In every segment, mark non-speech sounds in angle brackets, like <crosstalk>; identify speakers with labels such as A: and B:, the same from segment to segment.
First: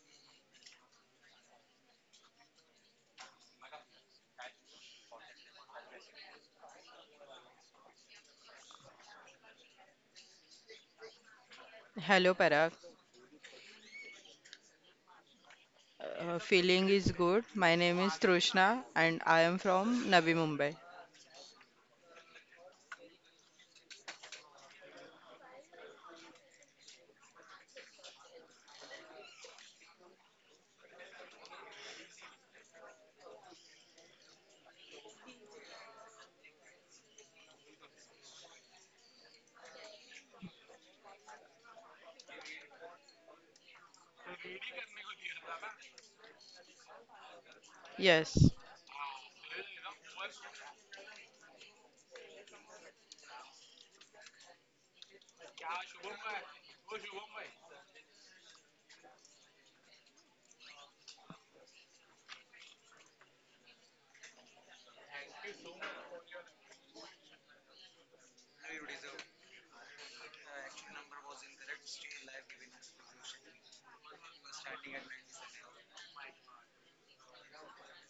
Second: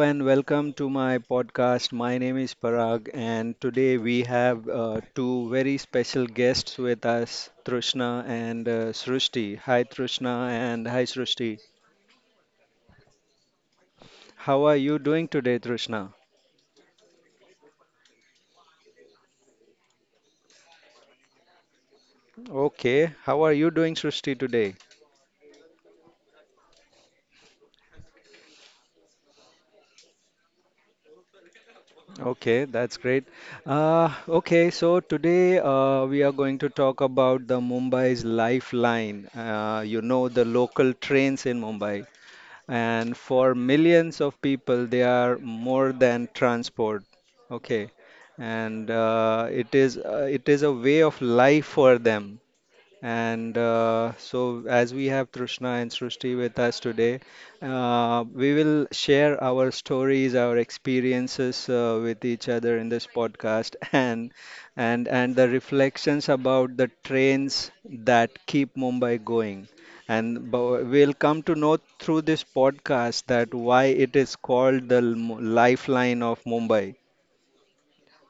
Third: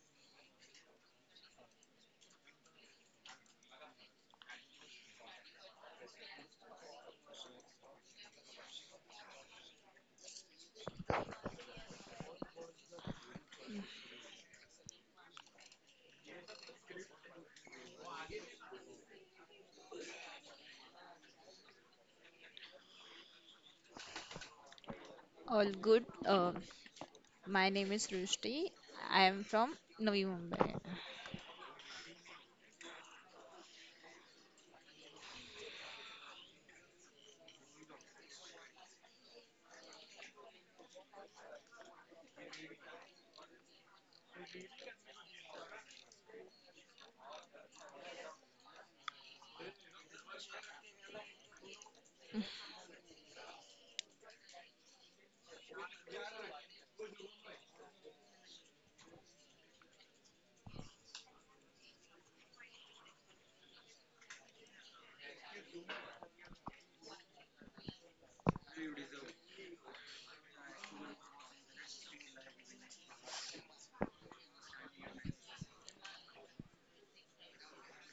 A: and welcome to my podcast. My name is Parag, and today we have two very special guests with us, Trishna and Srushti. Hi, Trishna, and hi, Srushti.
B: Hello, Parag.
A: How are you doing today, Trishna?
B: Feeling is good. My name is Trishna and I am from Navi Mumbai.
A: Okay, how are you doing, Srushti, today?
C: All good. My name is Rushti. I am from Navi Mumbai.
A: Okay, that's great. Okay, so today we are going to talk about the Mumbai's lifeline. The local trains in Mumbai. And for millions of people they are more than transport. Okay.
B: Yes,
A: And it is a way of life for them. And as we have Trishna and Srishti with us today, we will share our stories, our experiences with each other in this podcast, <laughs> and and the reflections about the trains that keep Mumbai going. And we'll come to know through this podcast that why it is called the lifeline of Mumbai.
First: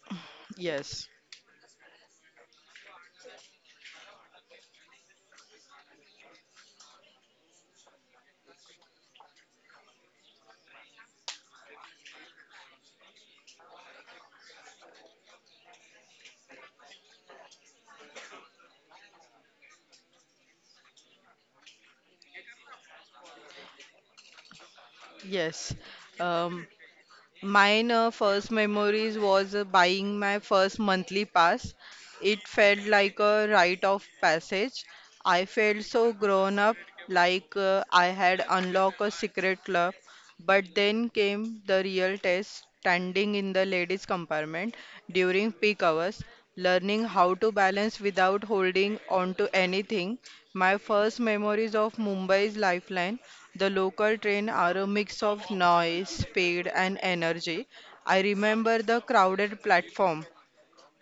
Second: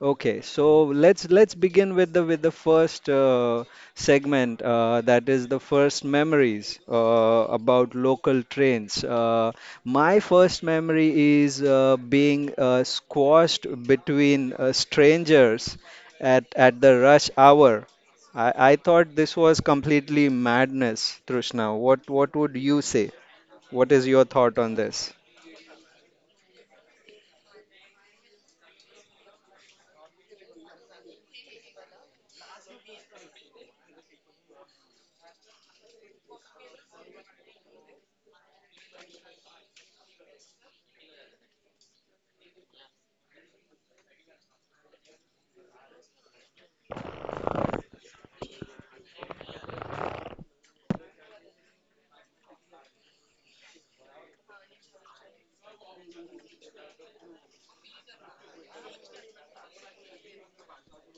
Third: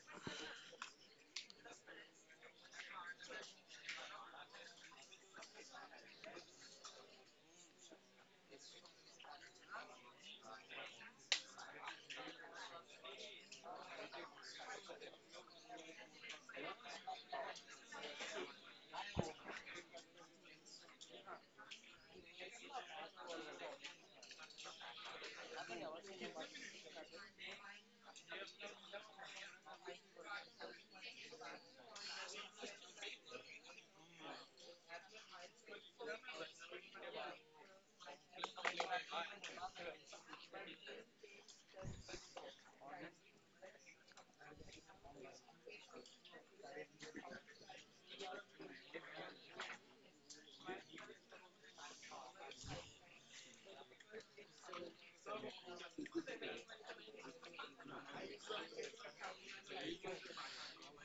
A: Okay, so
B: yes,
A: let's begin with the first segment that is the first memories about local trains. My first memory is being squashed between strangers at the rush hour. I thought this was completely madness, Trishna. What would you say? What is your thought on this?
B: yes. Um, Mine first memories was buying my first monthly pass. It felt like a rite of passage. I felt so grown up, like I had unlocked a secret club. But then came the real test, standing in the ladies' compartment during peak hours, learning how to balance without holding on to anything. My first memories of Mumbai's lifeline, the local train, are a mix of noise, speed, and energy. I remember the crowded platform,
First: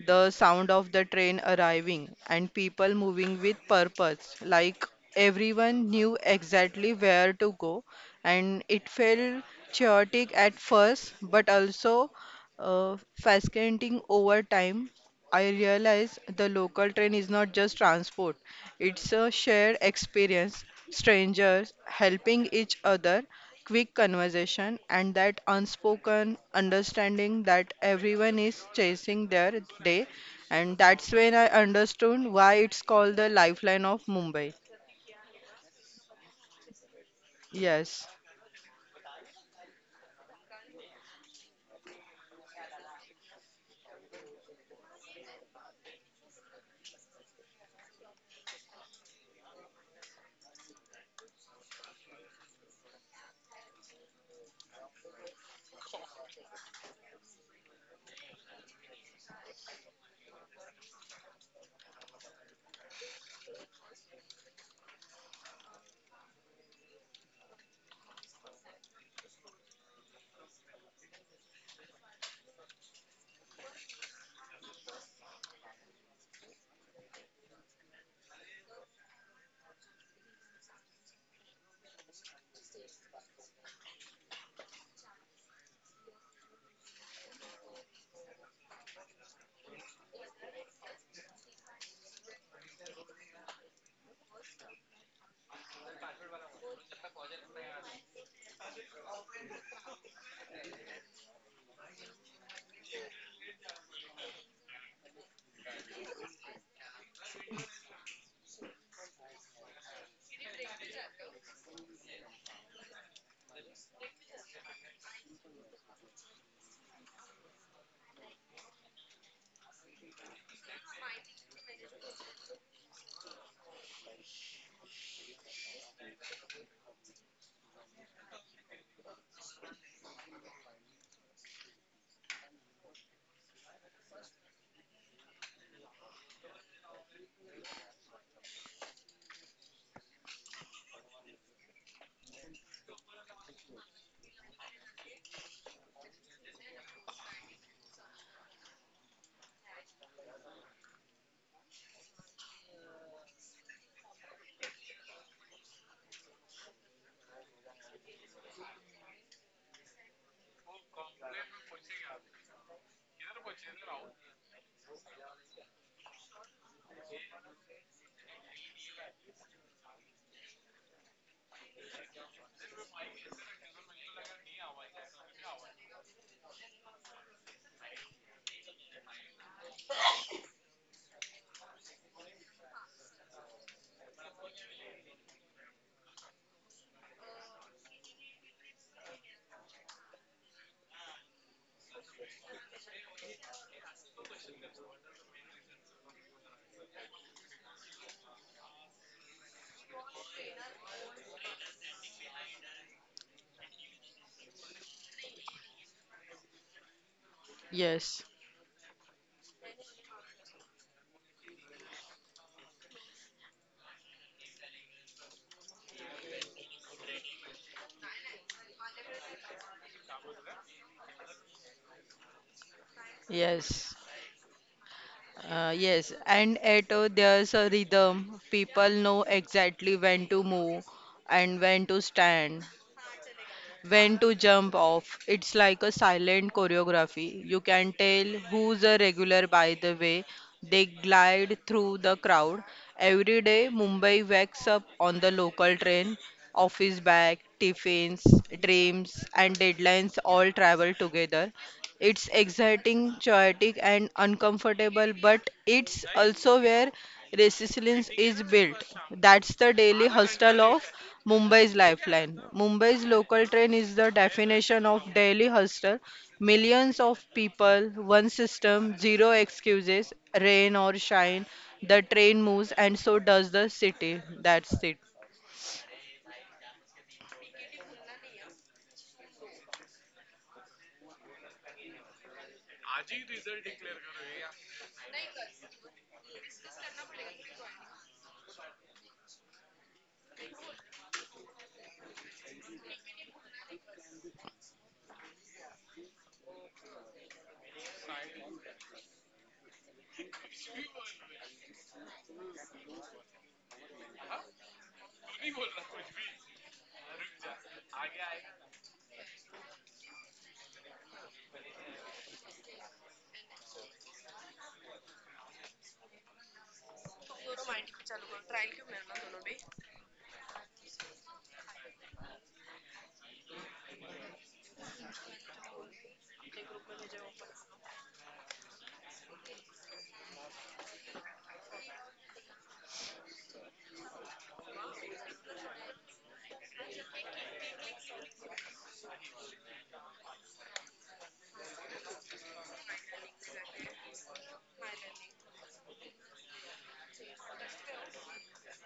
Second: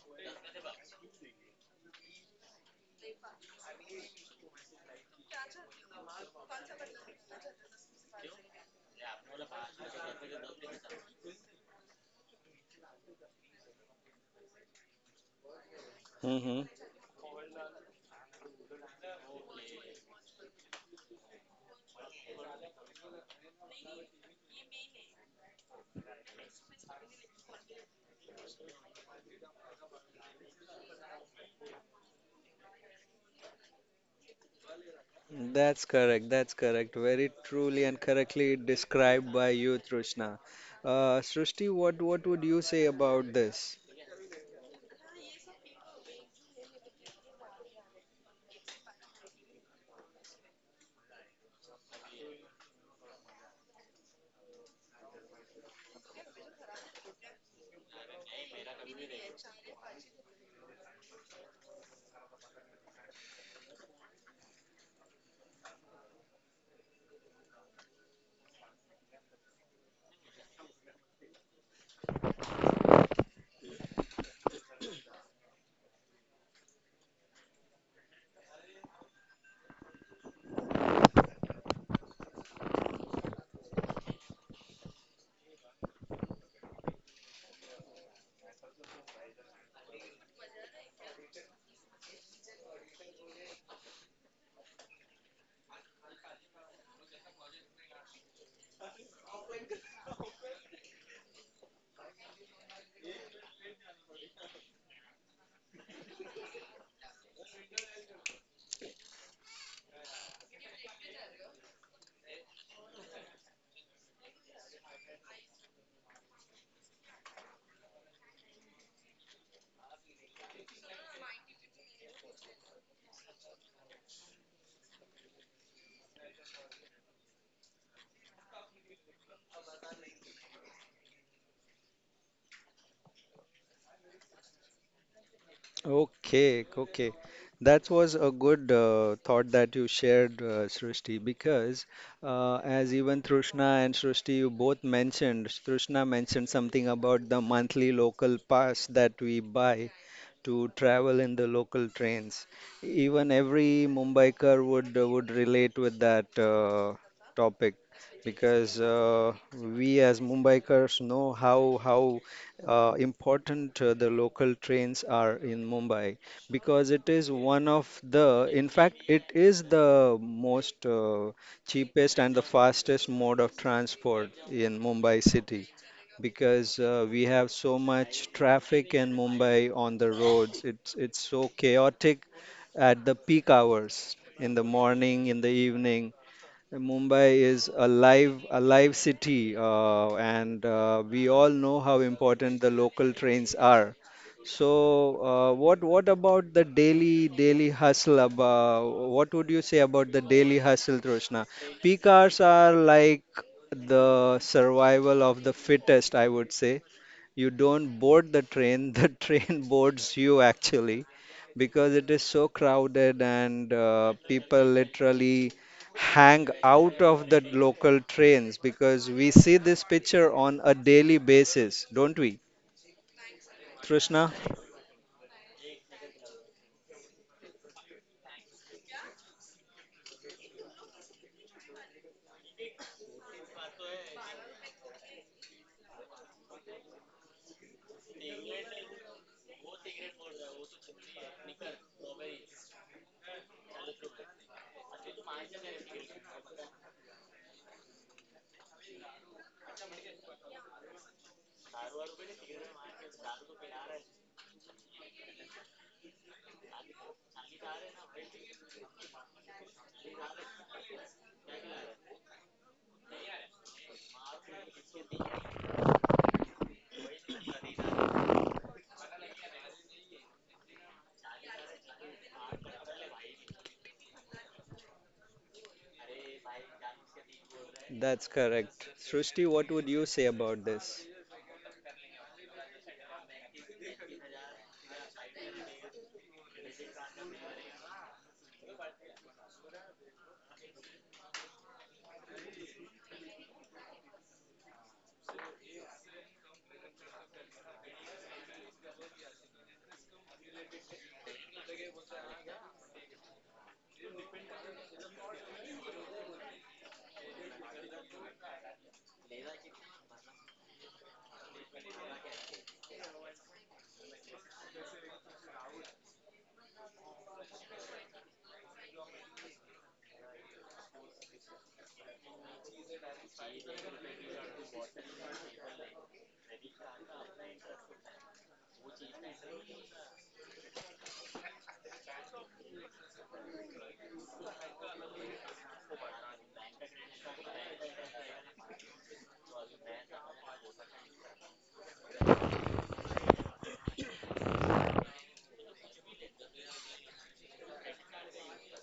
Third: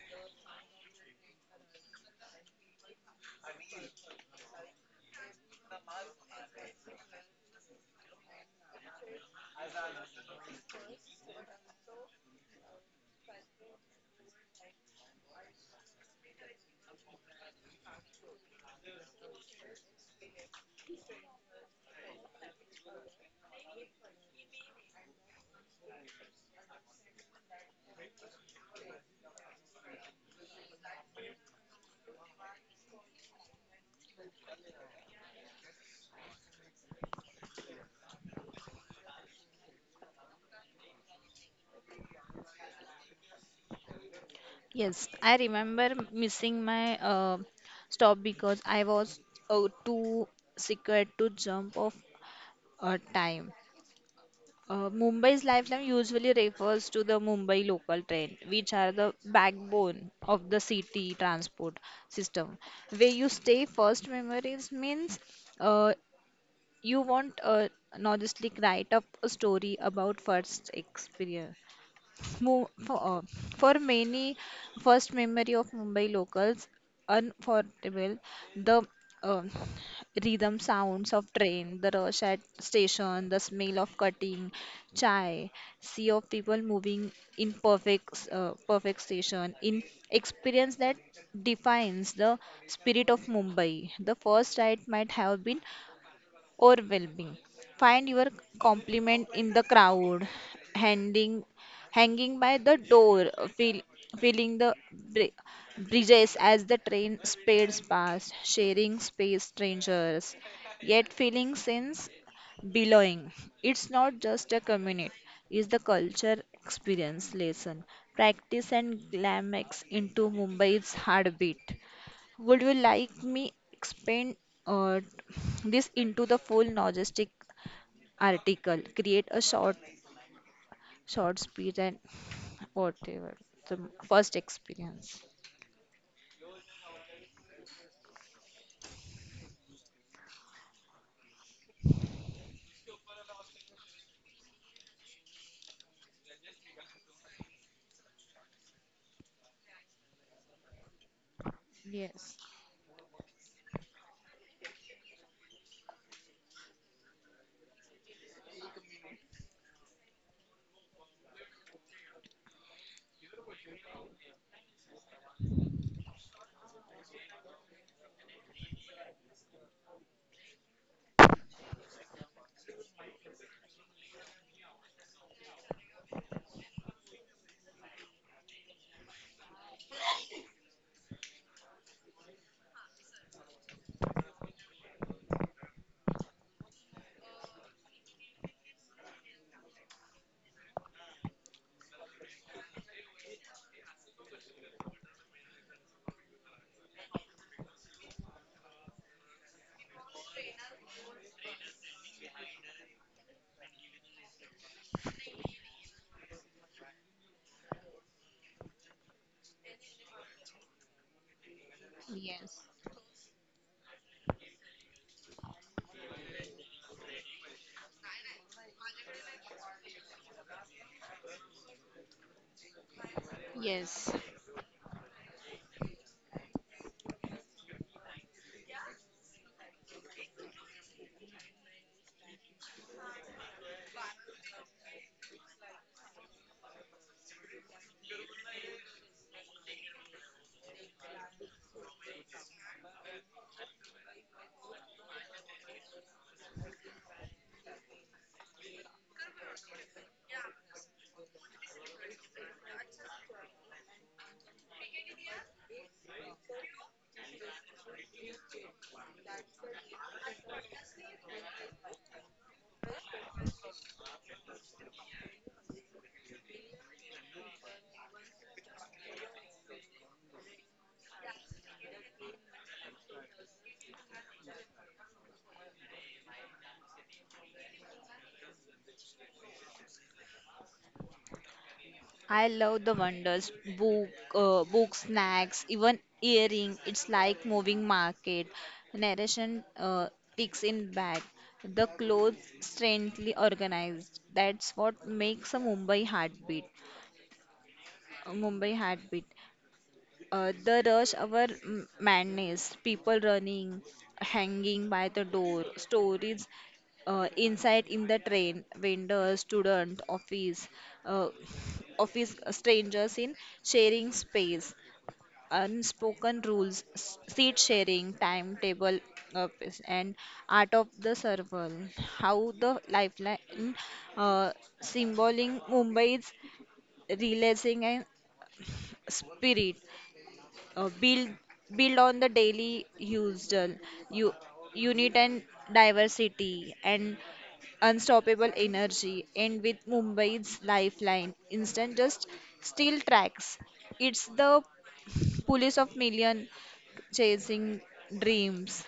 B: the sound of the train arriving, and people moving with purpose, like everyone knew exactly where to go, and it felt chaotic at first, but also fascinating. Over time, I realized the
A: Hmm.
B: local train is not just transport, it's a shared experience. Strangers helping each other, quick conversation, and that unspoken understanding that everyone is chasing their day. And that's when I understood why it's called the lifeline of Mumbai.
A: That's correct. That's correct. Very truly and
B: Yes,
A: correctly described by you, Trishna. Srishti, what would you say about this?
C: Yes, I remember missing my stop because I was too scared to jump off time. Mumbai's lifeline usually refers to the Mumbai local train, which are the backbone of the city transport system. Where you stay first memories means uh, you want a novelistic write up a story about first experience. Mo- For, uh, for many, first memory of Mumbai locals unforgettable. The uh, Rhythm sounds of train, the rush at station, the smell of cutting chai, sea of people moving in perfect station, in experience that defines the spirit of Mumbai. The first ride might have been or well-being. Find your compliment in the crowd, handing, hanging by the door, feel, feeling the bridges as the train speeds past, sharing space strangers, yet feeling sense belonging. It's not just a community, it's the culture experience lesson. Practice and glamex into Mumbai's heartbeat. Would you like me expand uh, this into the full logistic article? Create a short speech and whatever the first experience.
A: Okay, okay. That was a good thought that you shared, Srishti, because as even Trishna and Srishti, you both mentioned, Trishna mentioned something about the monthly local pass that we buy to travel in the local
C: Yes,
A: trains. Even every Mumbaiker would relate with that topic, because we as Mumbaikers know how important the local trains are in Mumbai, because it is one of the, in fact it is the most cheapest and the fastest mode of transport in Mumbai city, because we have so much traffic in Mumbai on the roads. It's so chaotic at the peak hours in the morning, in the evening. Mumbai is a live city, and we all know how important the local trains are. So what about the daily hustle? About, what would you say about the daily hustle, Troshna? Peak hours are like the survival of the fittest, I would say. You don't
B: yes,
A: board the train, the <laughs> train boards you actually, because it is
C: yes,
A: so crowded and people literally hang out of the local trains, because we see this picture on a daily basis, don't we?
B: yes.
C: yes.
A: Trishna?
B: Yes, and at There's a rhythm. People know exactly when to move and when to stand, when to jump off. It's like a silent choreography. You can tell who's a regular by the way they glide through the crowd. Every day, Mumbai wakes up on the local train. Office bag, tiffins, dreams, and deadlines all travel together. It's exciting, chaotic, and uncomfortable, but it's also where resilience is built. That's the daily hustle of Mumbai's lifeline. Mumbai's local train is the definition of daily hustle. Millions of people, one system, zero excuses, rain or shine. The train moves, and so does the city. That's it.
A: That's correct. Srushti, what would you say about this?
C: I love the wonders book, book snacks, even earring. It's like moving market. Narration ticks in back. The clothes strangely organized. That's what makes a Mumbai heartbeat. Mumbai heartbeat. The rush hour madness, people running, hanging by the door, stories inside in the train, vendors, student, uh, office strangers in sharing space, unspoken rules, seat sharing, timetable, uh, and art of the survival. How the lifeline uh, symboling Mumbai's realizing and spirit uh, build build on the daily used u- unit and diversity and unstoppable energy and with Mumbai's lifeline instant just steel tracks, it's the police of million chasing dreams.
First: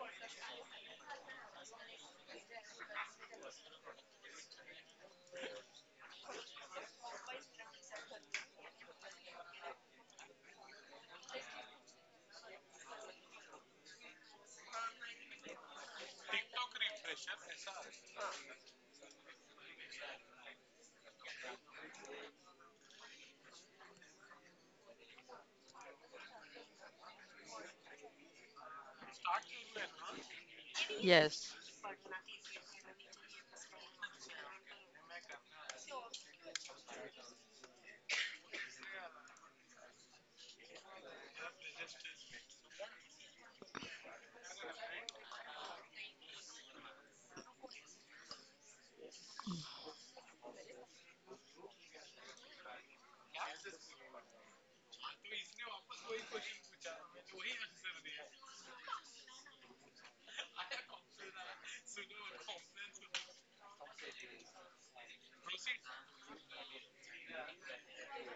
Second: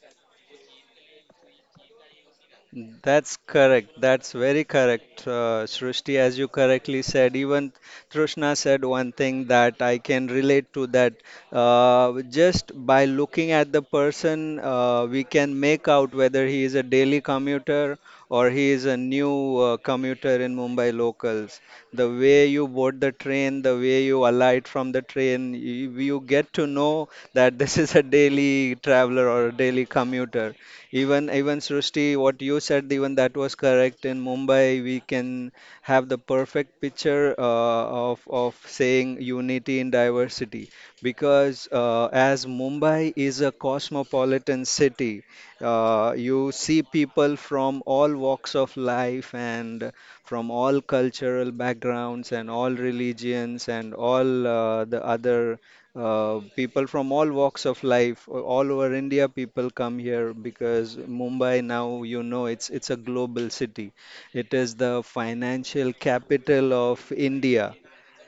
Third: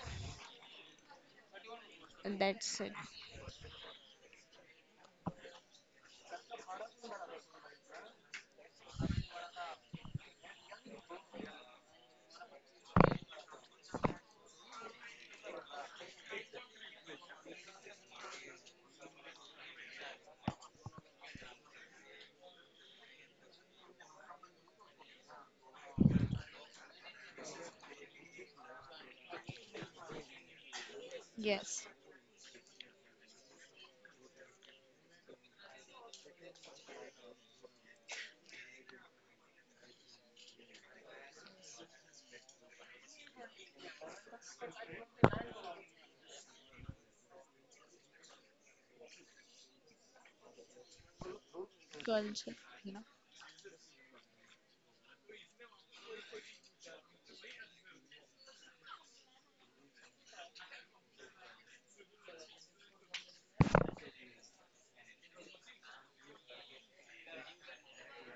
C: That's it.
A: That's correct. That's very correct, Srishti. As you correctly said, even Trishna said one thing that I can relate to that. Just by looking at the person, we can make out whether he is a daily commuter or he is a new commuter in Mumbai locals. The way you board the train, the way you alight from the train, you get to know that <laughs> this is a daily traveler or a daily commuter. Even
B: Yes,
A: even
C: Yes,
A: Srishti, what you said, even that was correct. In Mumbai, we can have the perfect picture of saying unity in diversity, because as Mumbai is a cosmopolitan city, you see people from all walks of life and from all cultural backgrounds
C: culture,
A: and
C: you
A: all
C: know.
A: religions and all the other people from all walks of life, all over India, people come here because Mumbai now, you know, it's a global city. It is the financial capital of India,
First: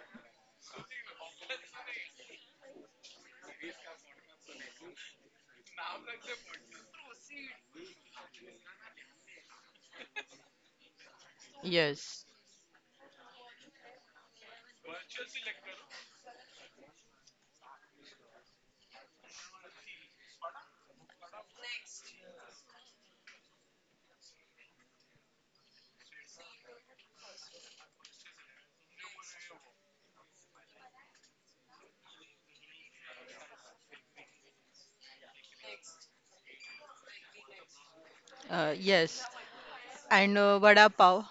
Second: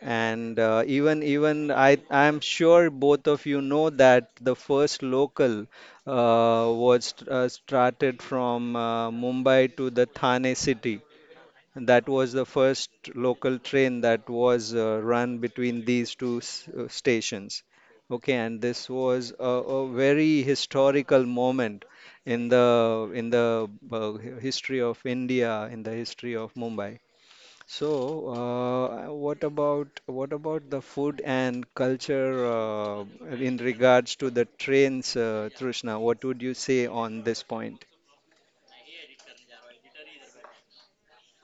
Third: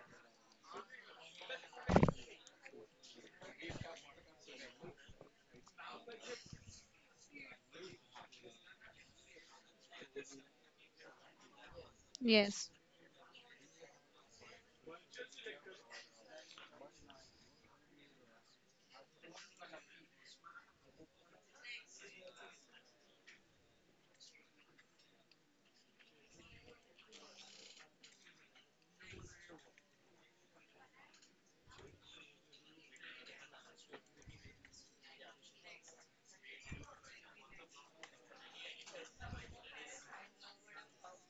A: and even I I'm sure both of you know that the first local was started from Mumbai to the Thane city, that
B: yes,
A: was the
C: Yes.
A: first local train that was run between these two stations. Okay, and this was a very historical moment in the history of India, in the history of Mumbai. So what about the food and culture in regards to the trains, Trishna? What would you say on this point?
B: yes. And Vada pav,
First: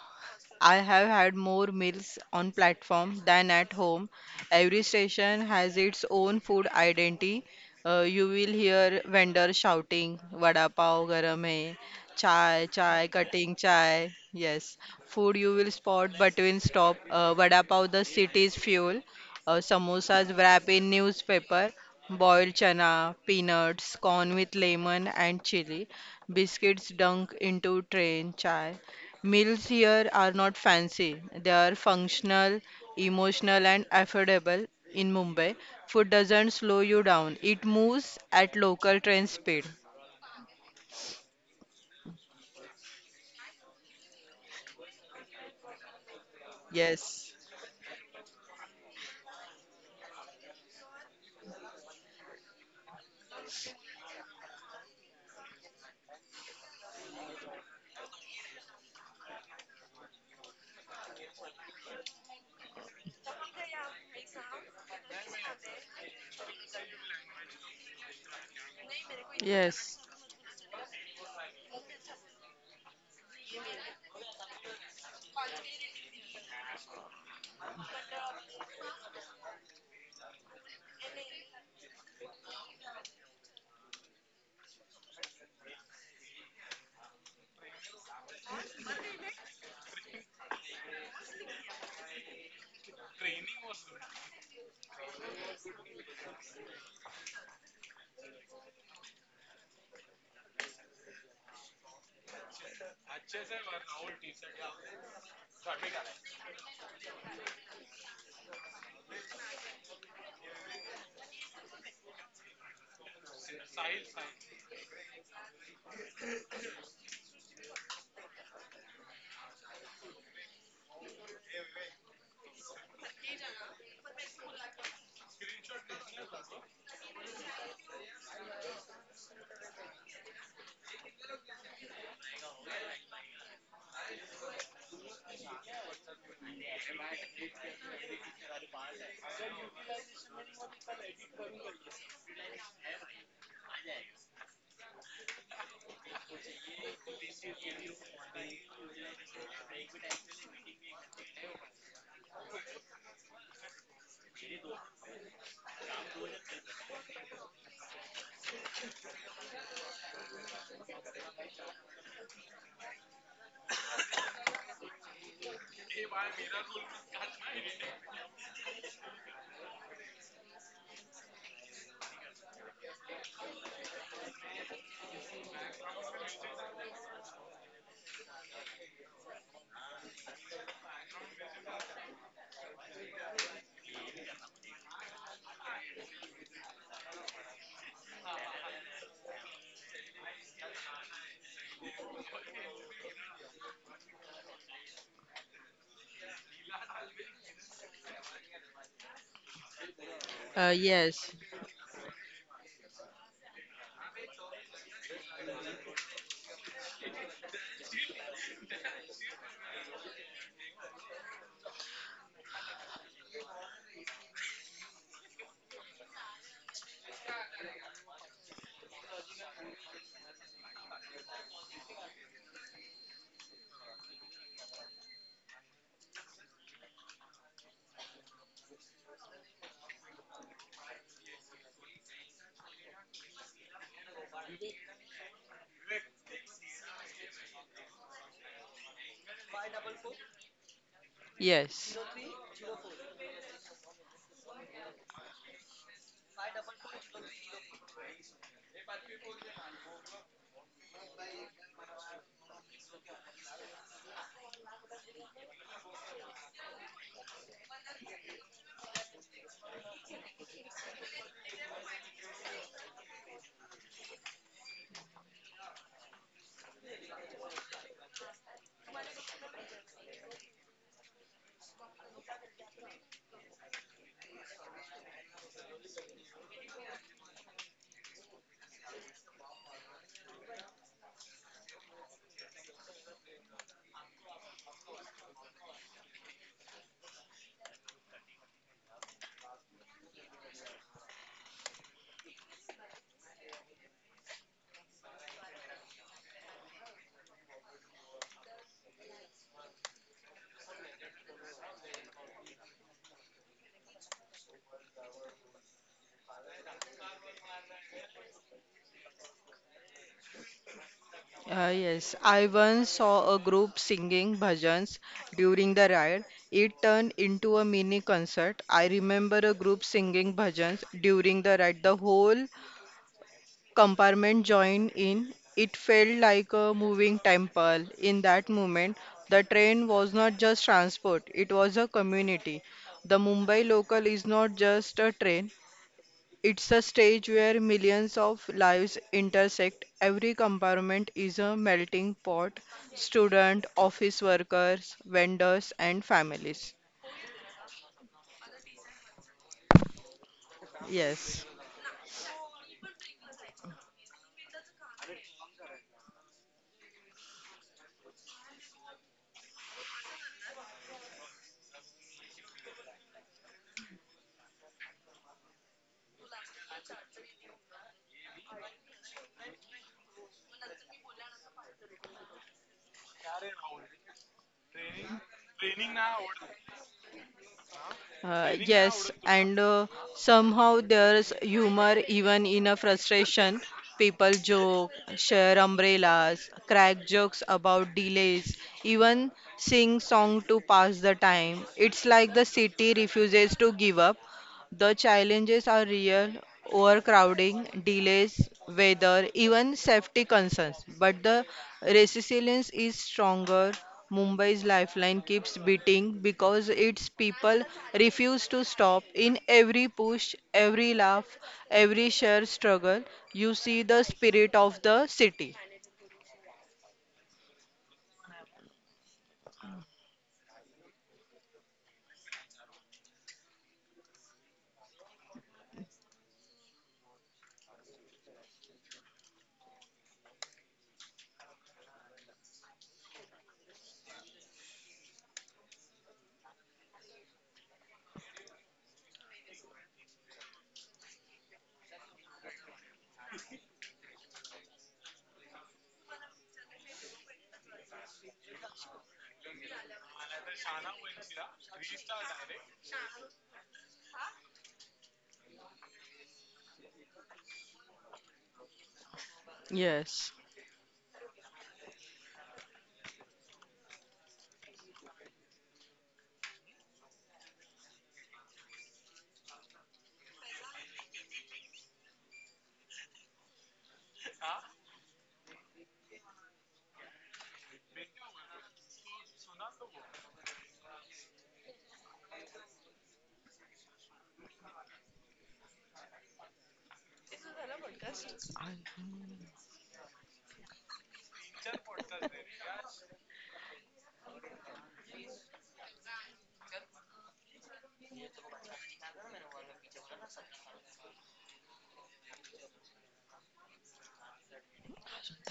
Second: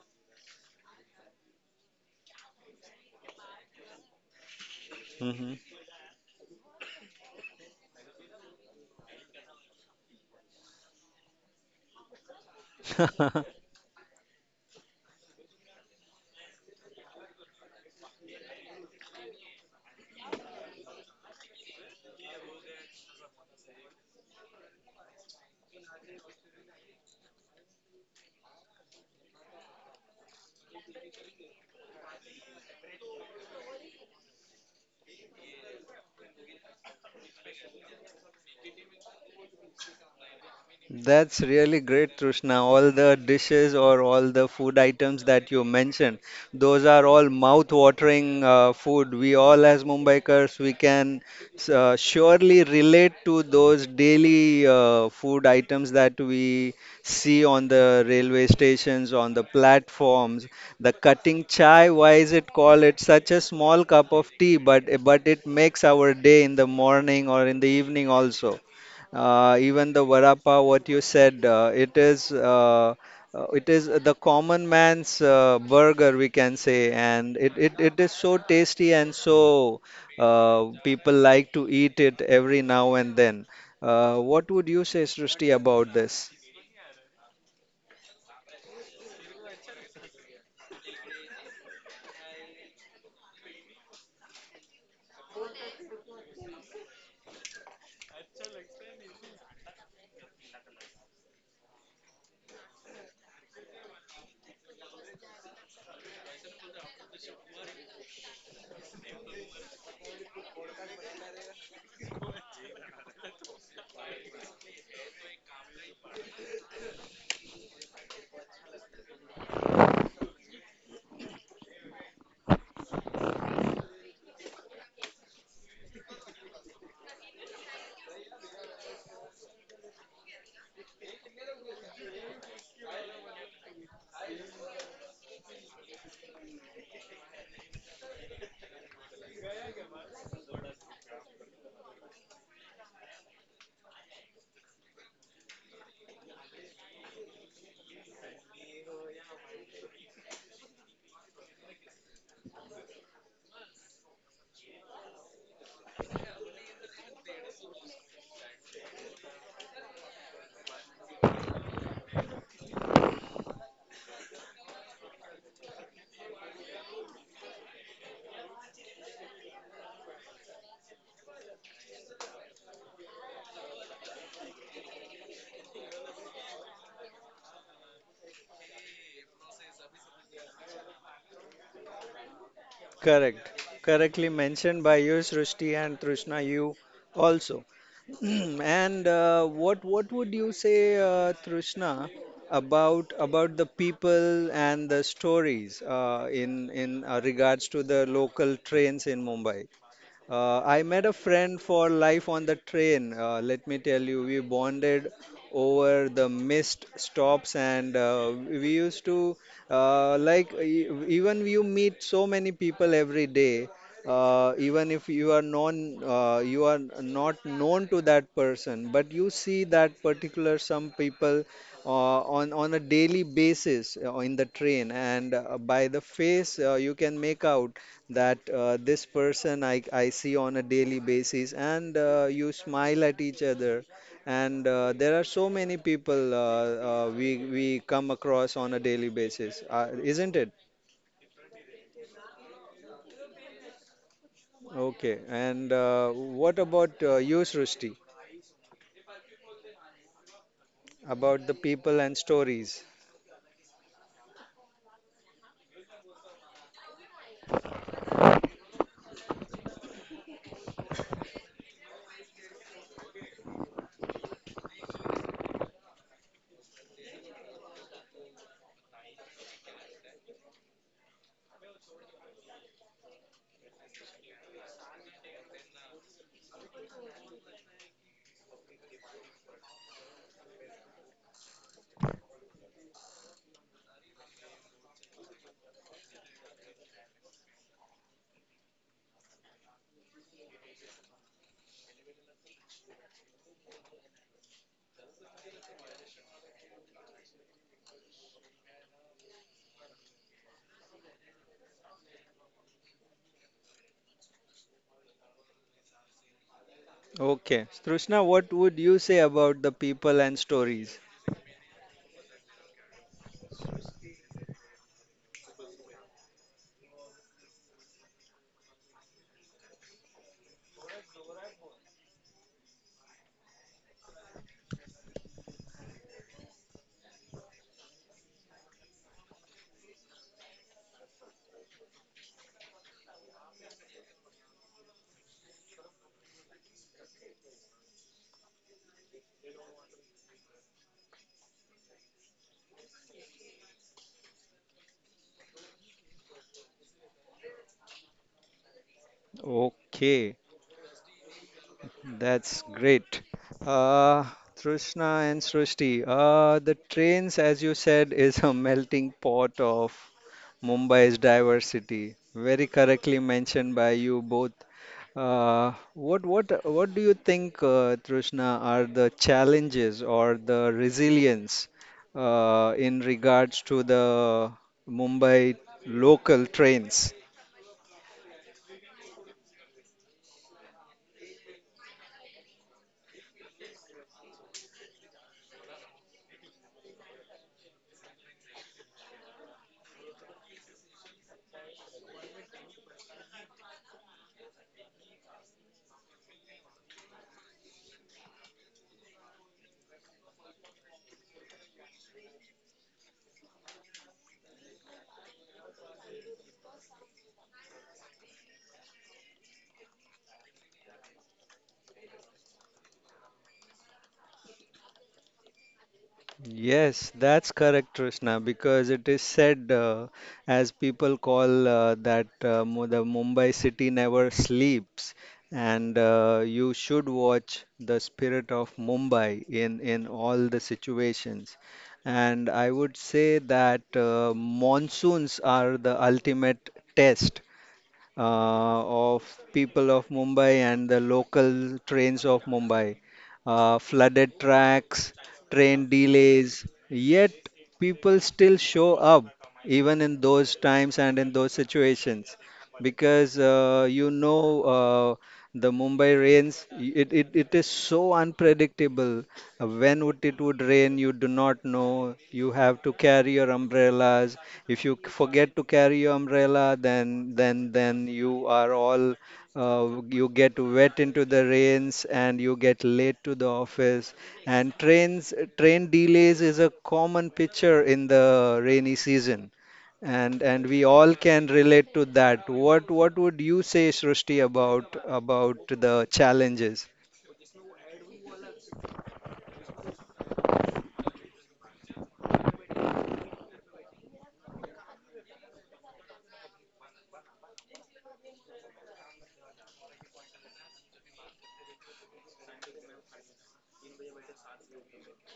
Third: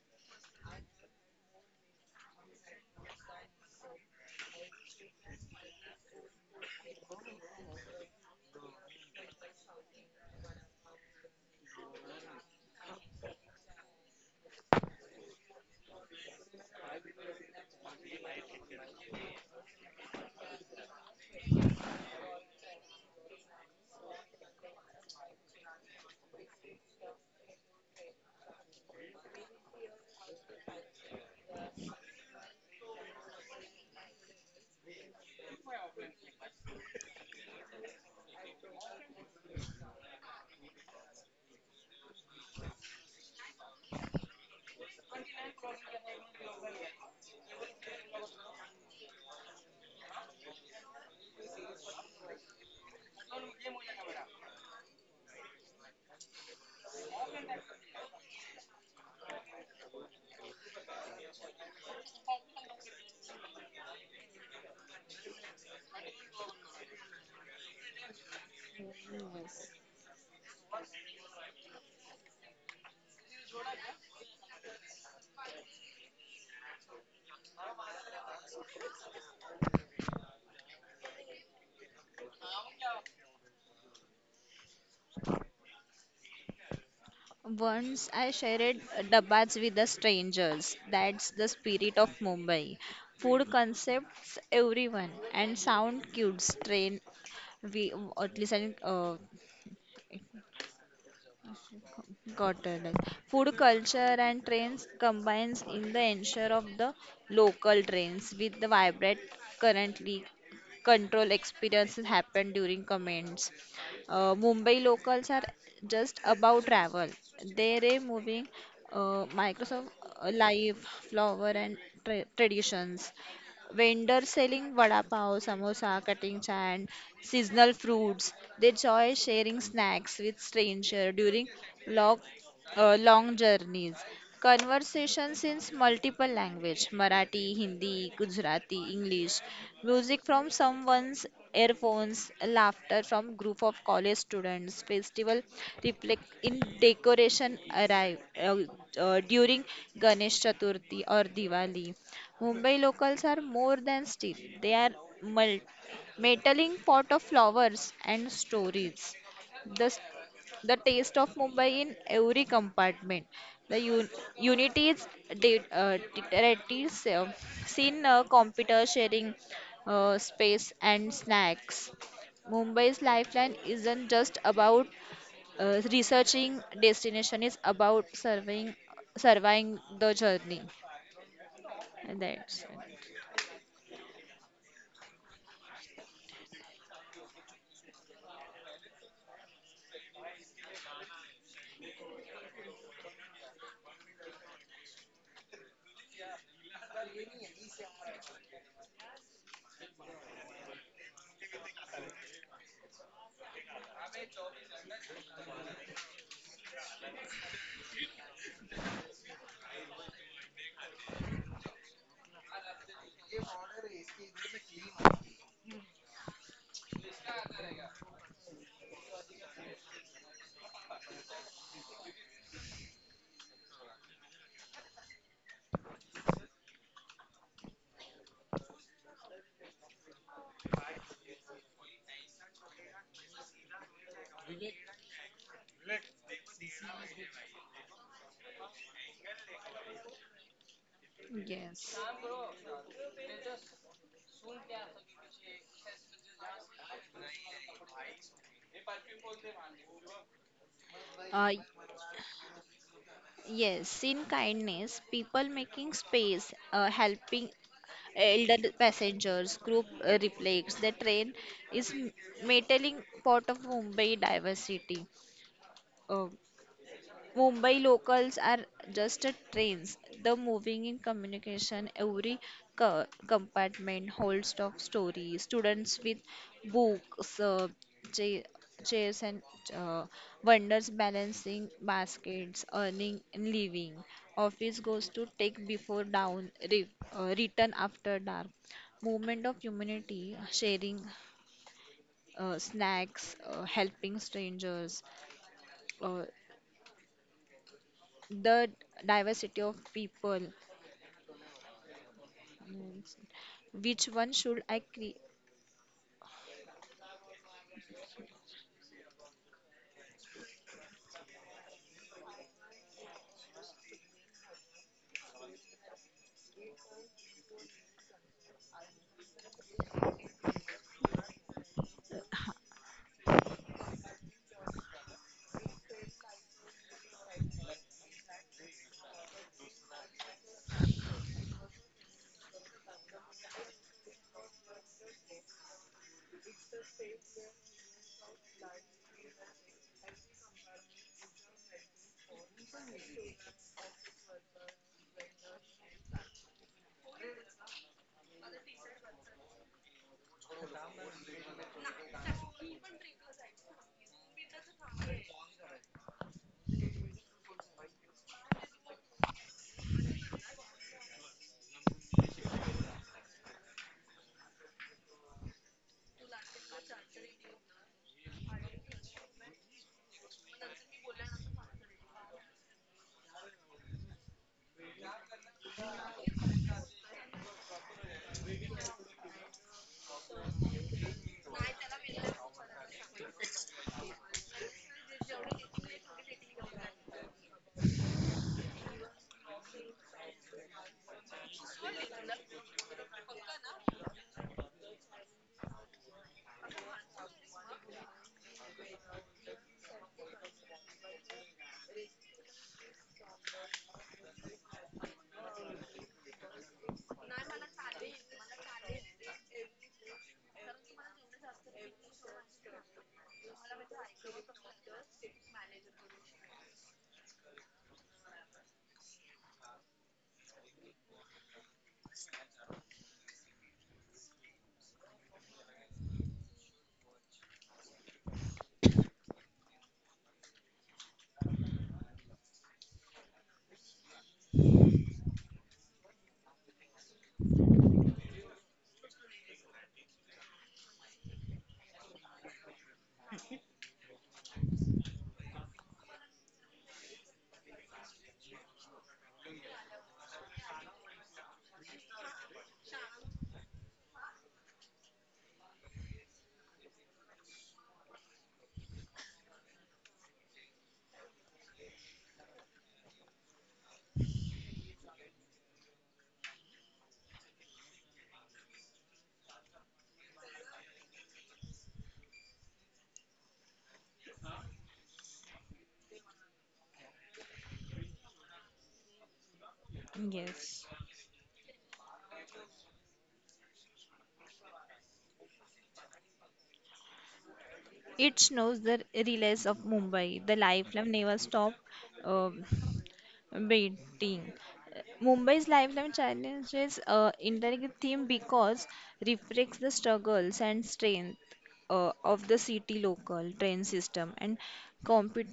B: I have had more meals on platform than at home. Every station
A: Hmm.
B: has its own food identity. You will hear vendors shouting, "Vada pav garam hai," "Chai, chai, cutting
A: <laughs>
B: chai." Yes, food you will spot between stop. Vada pav, the city's fuel. Samosas wrap in newspaper. Boiled chana, peanuts, corn with lemon and chili. Biscuits dunk into train chai. Meals here are not fancy. They are functional, emotional, and affordable in Mumbai. Food doesn't slow you down, it moves at local train speed.
A: That's really great, Trishna. All the dishes or all the food items that you mentioned, those are all
B: Yes,
A: mouth-watering food. We all, as Mumbaikars, we can surely relate to those daily food items that we see on the railway stations, on the platforms. The cutting chai, why is it called? It's such a small cup of tea, but it makes our day in the morning or in the evening also.
B: yes,
A: Even the varapa, what you said, it is the common man's burger, we can say, and it is so tasty and so people like to eat it every now and then. What would you say, Srishti, about this?
C: Once I shared dabbas with the strangers. That's the spirit of Mumbai. Food concepts everyone and sound cute train we at least uh, got it. Like, food culture and trends combines in the ensure of the local trends with the vibrant currently control experiences happen during comments. Mumbai locals are just about travel. They're moving Microsoft life, flower and traditions. Vendors selling vada pav, samosa, cutting and seasonal fruits. They enjoy sharing snacks with strangers during long, long journeys. Conversations in multiple language, Marathi, Hindi, Gujarati, English. Music from someone's earphones, laughter from group of college students. Festival reflect in decoration arrive during Ganesh Chaturthi or Diwali. Mumbai locals are more than steel, they are mul- metaling pot of flowers and stories. The, s- the taste of Mumbai in every compartment. The unity is detectives, seen computer sharing space and snacks. Mumbai's lifeline isn't just about researching destination, it's about surveying the journey. And that's it.
A: Correct. Correctly mentioned by you, Srishti, and Trishna, you also. <clears throat> And what would you say, Trishna, about the people and the stories in regards to the local trains in Mumbai?
B: uh,
A: I met a
B: yes,
A: friend for life on the train. Let me tell you, we bonded over the missed stops, and we used to even you meet so many people every day. Even if you are known, you are not known to that person, but you see that particular some people on a daily basis in the train, and by the face you can make out that this person I see on a daily basis, and you smile at each other. And there are so many people we come across on a daily basis, isn't it?
B: yes.
C: Yes.
A: Okay. And what about you, Srushti? About
C: Uh,
A: the people and stories.
C: yes, in kindness, people making space, helping elder passengers, group reflects the train is metalling part of Mumbai diversity. Oh, Mumbai locals are just a trains, the moving in communication. Every compartment holds of stories. Students with books, cha- chairs, and uh, wonders balancing baskets, earning and living. Office goes to take before down, return after dark. Movement of humanity, sharing snacks, helping strangers uh, the diversity of people. Yes. Which one should I create?
A: Okay, Srushna, what would you say about the people and stories?
B: Yes, I once saw a group singing bhajans during the ride. It turned into a mini concert. I remember a group singing bhajans during the ride. The whole compartment joined in. It felt like a moving temple. In that moment, the train was not just transport, it was a community. The Mumbai local is not just a train, it's a stage where millions of lives intersect. Every compartment is a melting pot, student, office workers, vendors, and families.
A: Okay,
B: Yes.
A: that's great. Uh, Trishna and Srishti, the trains, as you said, is a melting pot of Mumbai's diversity. Very correctly mentioned by you both. What do you think, Trishna, are the challenges or the resilience in regards to the Mumbai local trains?
B: Yes, and Somehow there's humor even in a frustration. People joke, share umbrellas, crack jokes about delays, even sing song to pass the time. It's like the city refuses to give up. The challenges are real: overcrowding, delays, weather, even safety concerns. But the resilience is stronger. Mumbai's lifeline keeps beating because its people refuse to stop. In every push, every laugh, every shared struggle, you see the spirit of the city.
A: Yes, that's correct, Trishna, because it is said, as people call that the Mumbai city never sleeps, and you should watch the spirit of Mumbai in all the situations. And I would say that monsoons are the ultimate test of people of Mumbai and the local trains of Mumbai, flooded tracks, train delays. Yet people still show up even in those times and in those situations, because you know the Mumbai rains, it is so unpredictable. When would
B: Yes.
A: it would rain, you do not know. You have to carry your umbrellas. If you forget to carry your umbrella, then you are all you get wet into the rains and you get late to the office. And train delays is a common picture in the rainy season.
C: Yes.
A: And we all can relate to that. What would you say, Srishti, about the challenges?
C: It snows the relays of Mumbai. The lifeline never stop um waiting. Mumbai's lifeline challenges intricate theme because reflects the struggles and strength of the city local train system and compute,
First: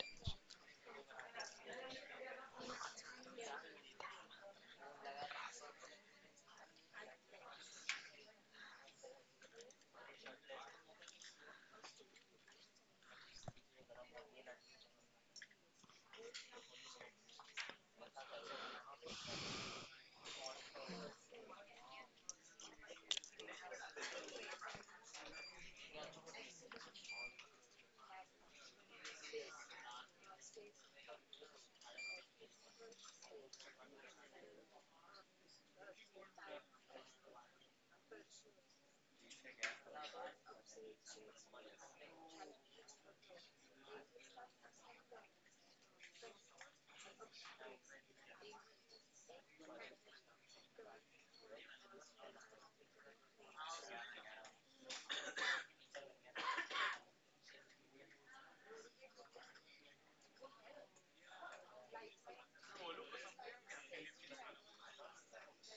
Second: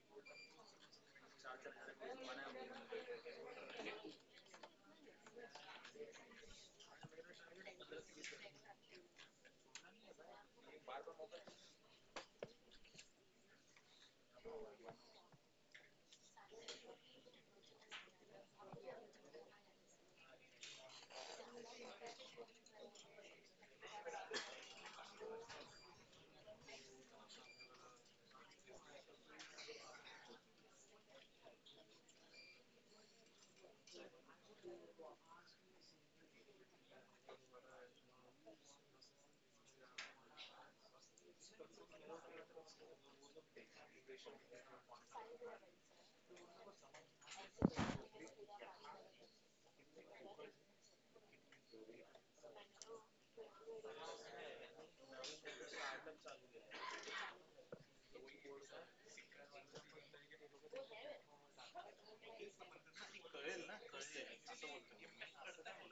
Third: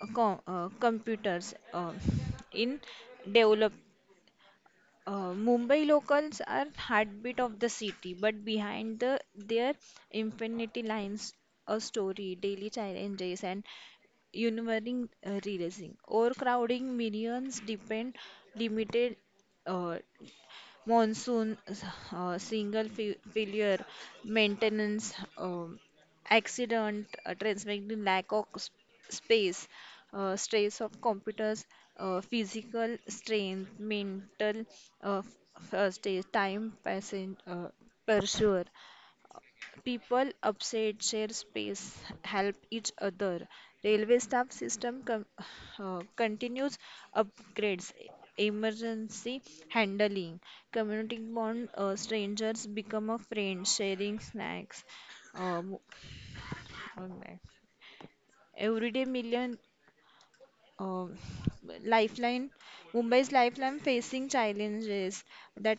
C: computers in develop. Mumbai locals are heartbeat of the city, but behind the their infinity lines, a story, daily challenges, and unwavering realism. Overcrowding, millions depend limited. Uh, Monsoon, single failure, maintenance, accident, transmitting lack of space, stress of computers, physical strain, mental uh, stress, time passing, pressure, people upset, share space, help each other. Railway staff system continues upgrades, emergency handling, community bond, strangers become a friend, sharing snacks. Uh, mo- One minute. Everyday million uh, lifeline. Mumbai's lifeline facing challenges. That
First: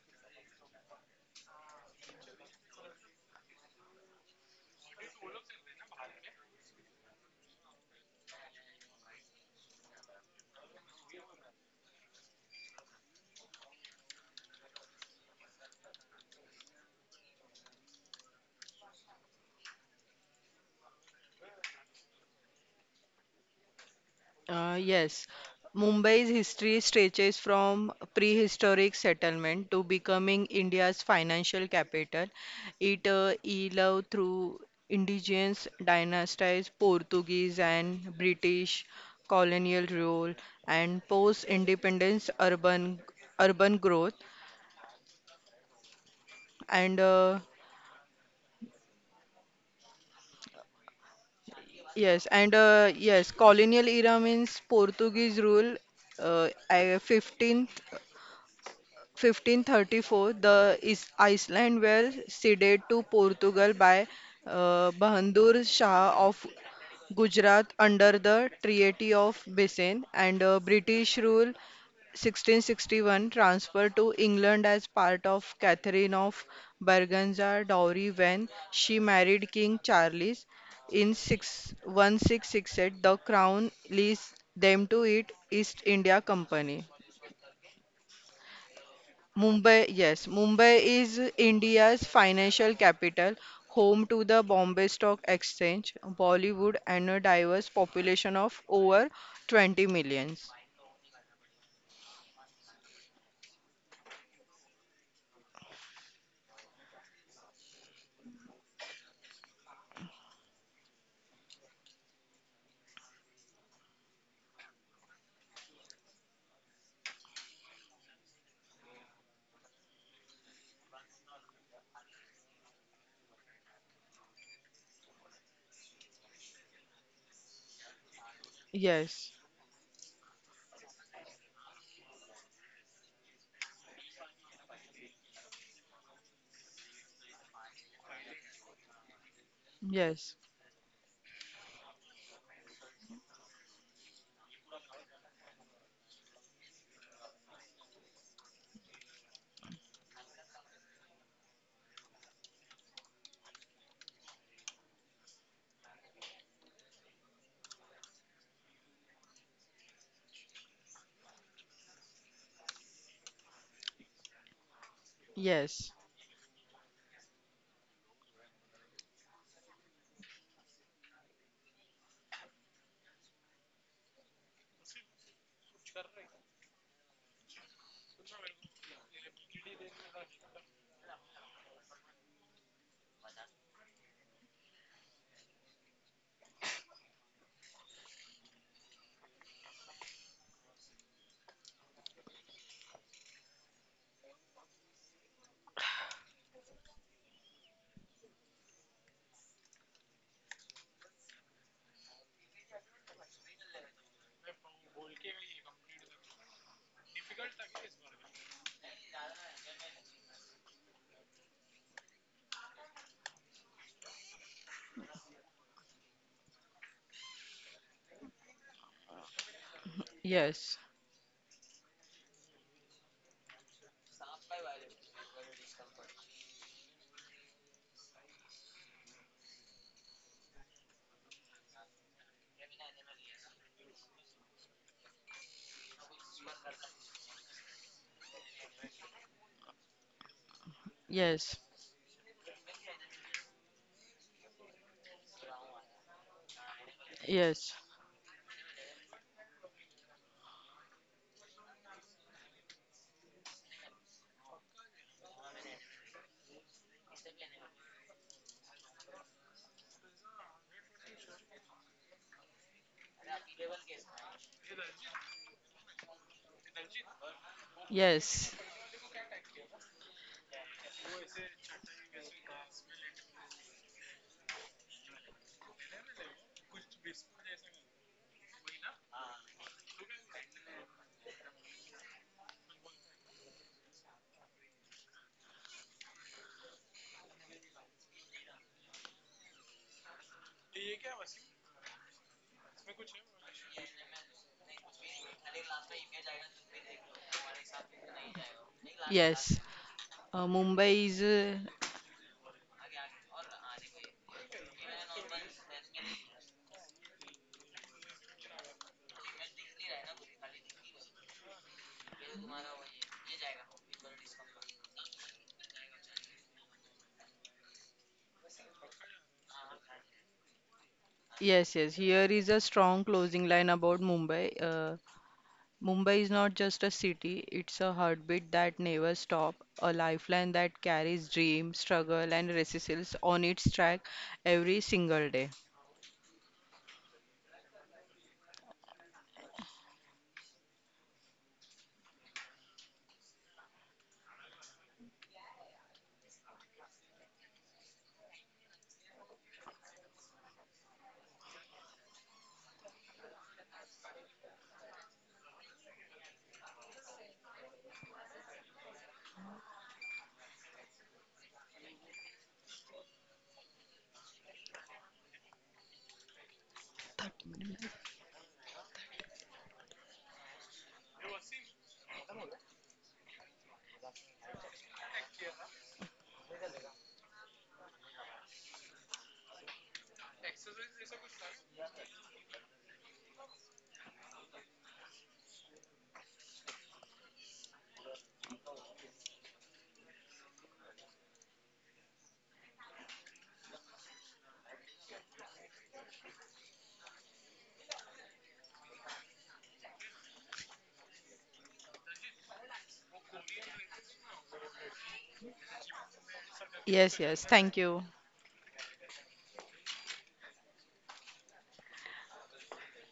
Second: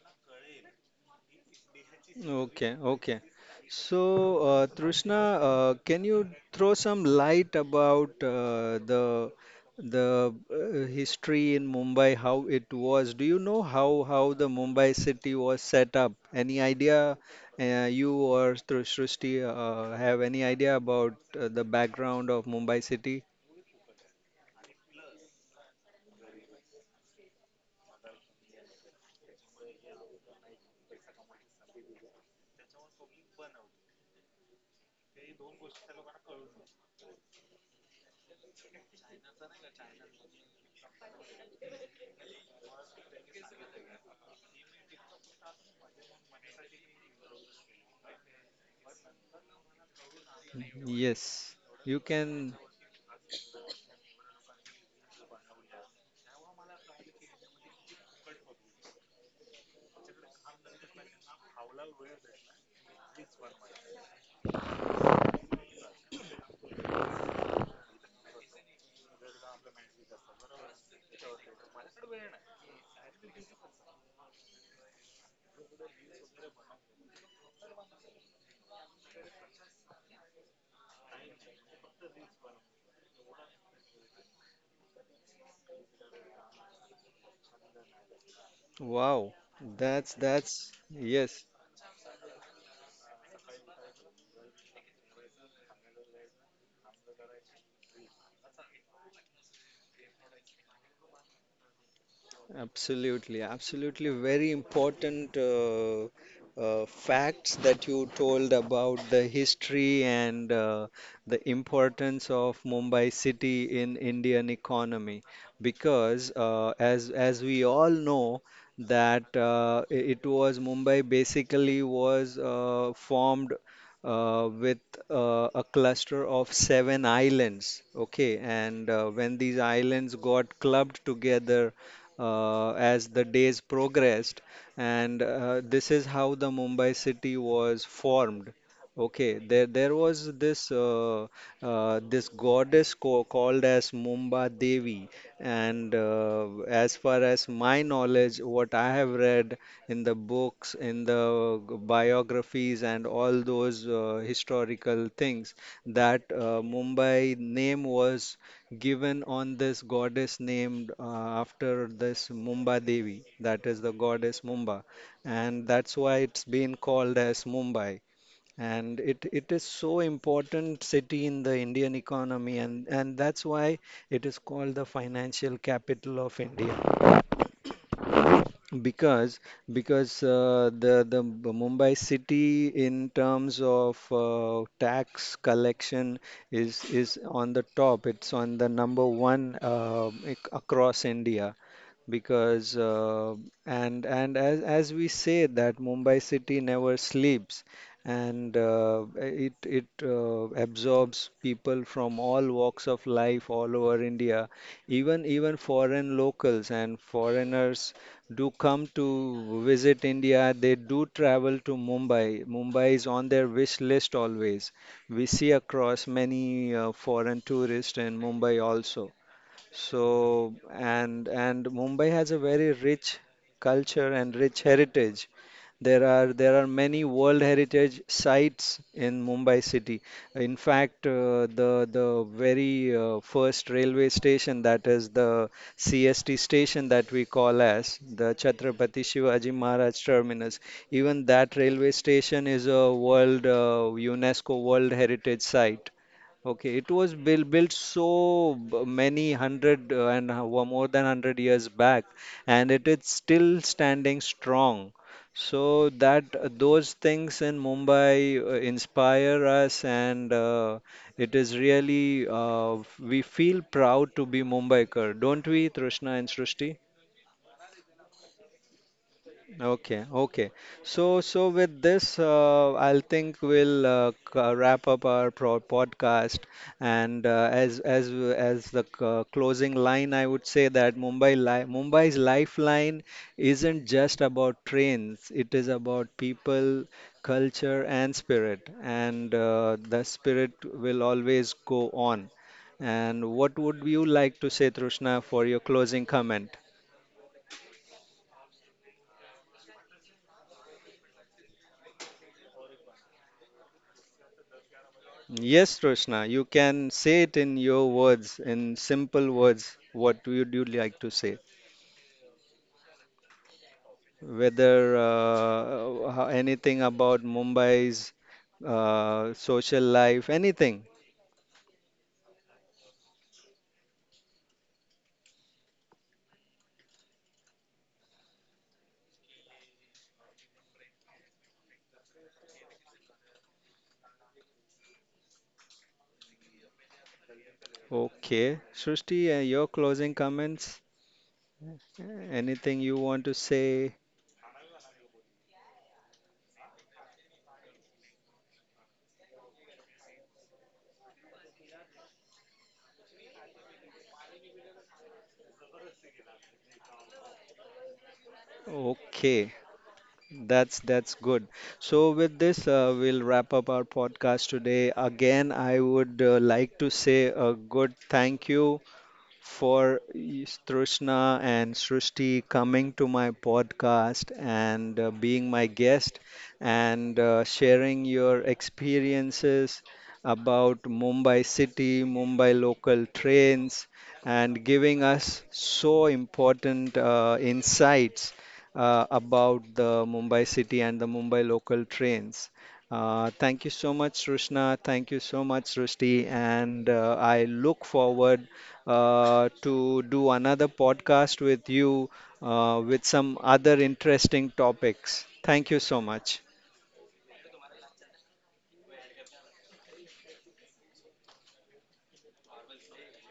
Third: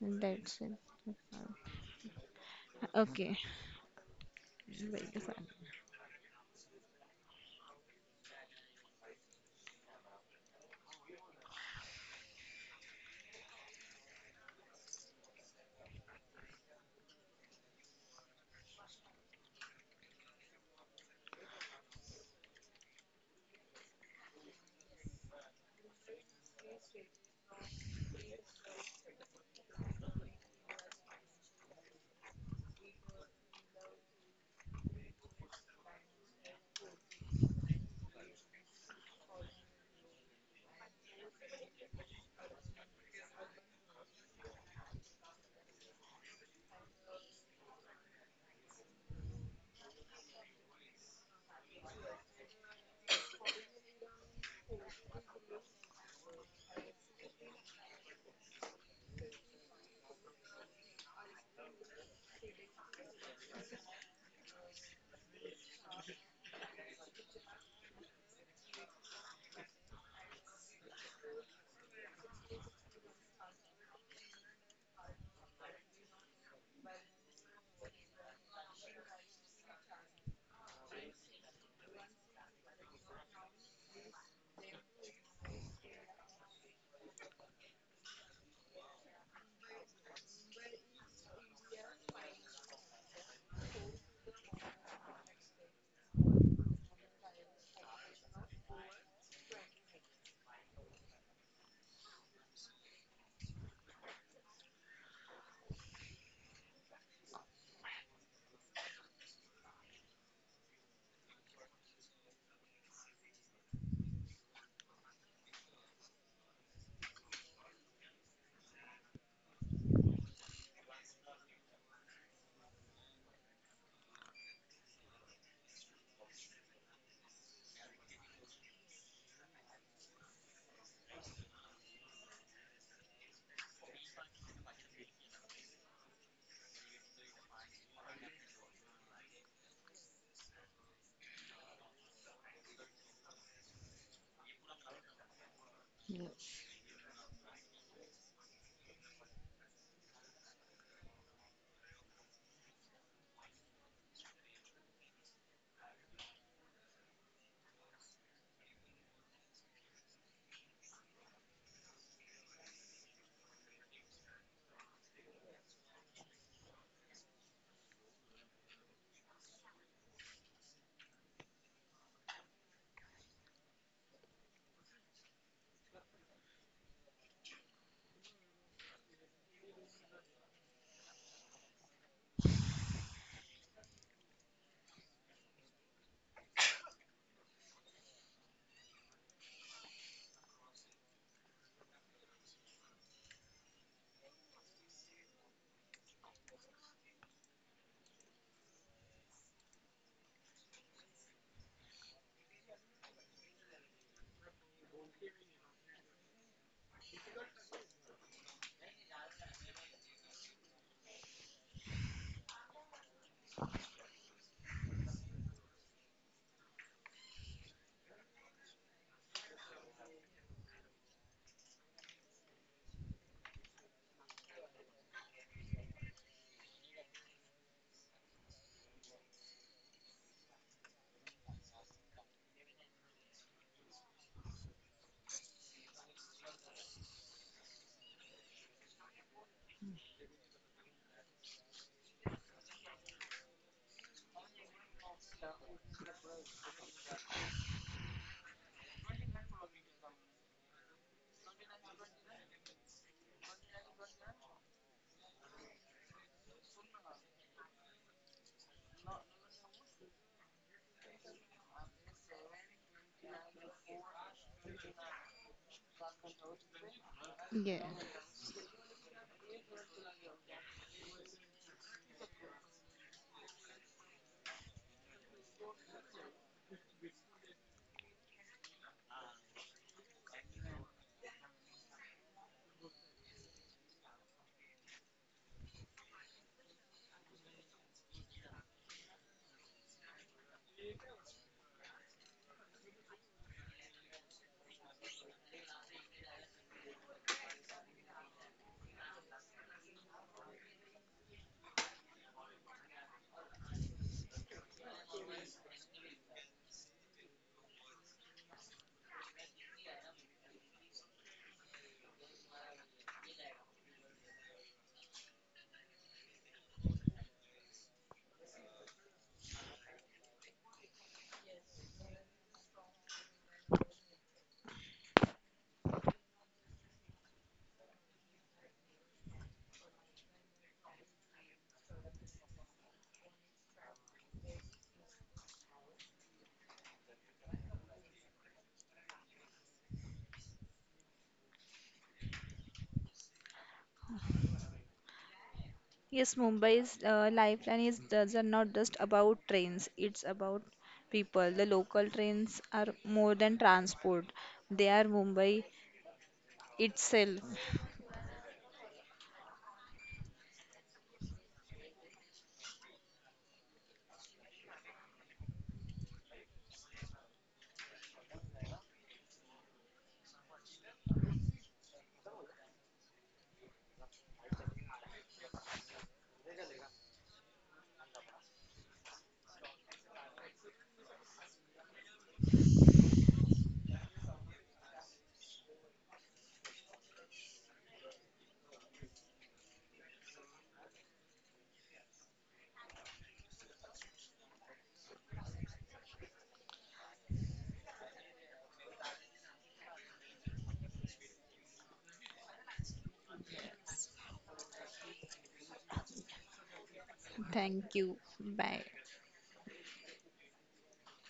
C: That's it.
A: Okay, okay.
C: Okay.
A: So Trishna,
C: Wait, sorry.
A: can you throw some light about the history in Mumbai, how it was? Do you know how the Mumbai city was set up? Any idea you or Srishti have any idea about the background of Mumbai city?
B: Uh, yes, Mumbai's history stretches from prehistoric settlement to becoming India's financial capital. It evolved through indigenous dynasties, Portuguese and British colonial rule, and post-independence urban growth. And
A: Yes, you
B: yes, and
A: can.
B: Yes, colonial era means Portuguese rule, I- 15th 1534, the Is Iceland were ceded to Portugal by Bahadur Shah of Gujarat under the Treaty of Basin. And British rule, 1661, transferred to England as part of Catherine of Braganza dowry when she married King Charles. In 6, 1668, the crown leased them to it East India Company.
A: Wow,
B: Mumbai, yes, Mumbai
A: that's
B: is
A: yes.
B: India's financial capital, home to the Bombay Stock Exchange, Bollywood, and a diverse population of over 20 millions.
A: Absolutely, absolutely. Very important facts that you told about the history and the importance of Mumbai city in Indian economy. Because as we all know that it was Mumbai basically was formed with a cluster of seven islands. Okay, and
B: Yes,
A: when these islands got clubbed together as the days progressed, and this is how the Mumbai city was formed. Okay, there was
B: yes,
A: this this goddess co called as Mumba Devi, and
C: Yeah.
A: as far as my knowledge, what I have read in the books, in the biographies, and all those historical things, that Mumbai name was given on this goddess named after this Mumba Devi, that is the goddess Mumba, and
B: yes,
A: that's why it's been called as Mumbai, and it is so important city in the Indian economy, and that's why it is called the financial capital of India, because because the Mumbai city in terms of tax collection is on the top, it's on the number one across India, because and as we say that Mumbai city never sleeps, and it it absorbs people from all walks of life all over India, even even foreign locals and foreigners do come to visit India, they do travel to Mumbai. Mumbai is on their wish list always. We see across many foreign tourists in Mumbai also. So,
B: yes,
A: and Mumbai has a very rich culture and rich heritage. There are many World Heritage sites in Mumbai city. In fact, the very first railway station, that is the CST station that we call as the Chhatrapati Shivaji Maharaj Terminus. Even
B: yes,
A: that railway station is a world UNESCO World Heritage site. Okay, it was built built
B: yes,
A: so many hundred and more than hundred years back, and it is still standing strong. So that those things in Mumbai inspire us, and it is really we feel proud to be Mumbaikar, don't we, Trishna and Srishti?
C: Yeah.
B: yes,
A: Okay, okay. So, so with this, I'll think we'll wrap up our pro podcast. And as the closing line, I would say that Mumbai's lifeline isn't just about trains. It is about people, culture, and spirit. And the spirit will always go on. And what would you like to say, Trishna, for your closing comment?
B: yes. Uh, Mumbai is, uh,
A: Yes, Roshna, you can say it in your words, in simple words. What would you like to say? Whether anything about Mumbai's social life, anything.
B: yes. Here is a strong closing line about Mumbai. Mumbai is not just a city, it's a heartbeat that never stops, a lifeline that carries dream, struggle, and resistance on its track every single day.
A: Okay. Srushti, your closing comments? Anything you want to say?
C: Yes, Mumbai's lifeline is does are not just about trains, it's about people. The local trains are more than transport, they are Mumbai itself.
A: Okay. That's good. So with this, we'll wrap up our podcast today. Again, I would like to say a good thank you for Trishna and Srishti coming to my podcast and being my guest and sharing your experiences about Mumbai city, Mumbai local trains, and giving us so important insights about the Mumbai city and the Mumbai local trains. Thank you so much, Srushna. Thank you so much, Srishti. And I look forward to do another podcast with you with some other interesting topics. Thank you so much.
B: Yes, yes, thank you.
C: Thank you. Bye.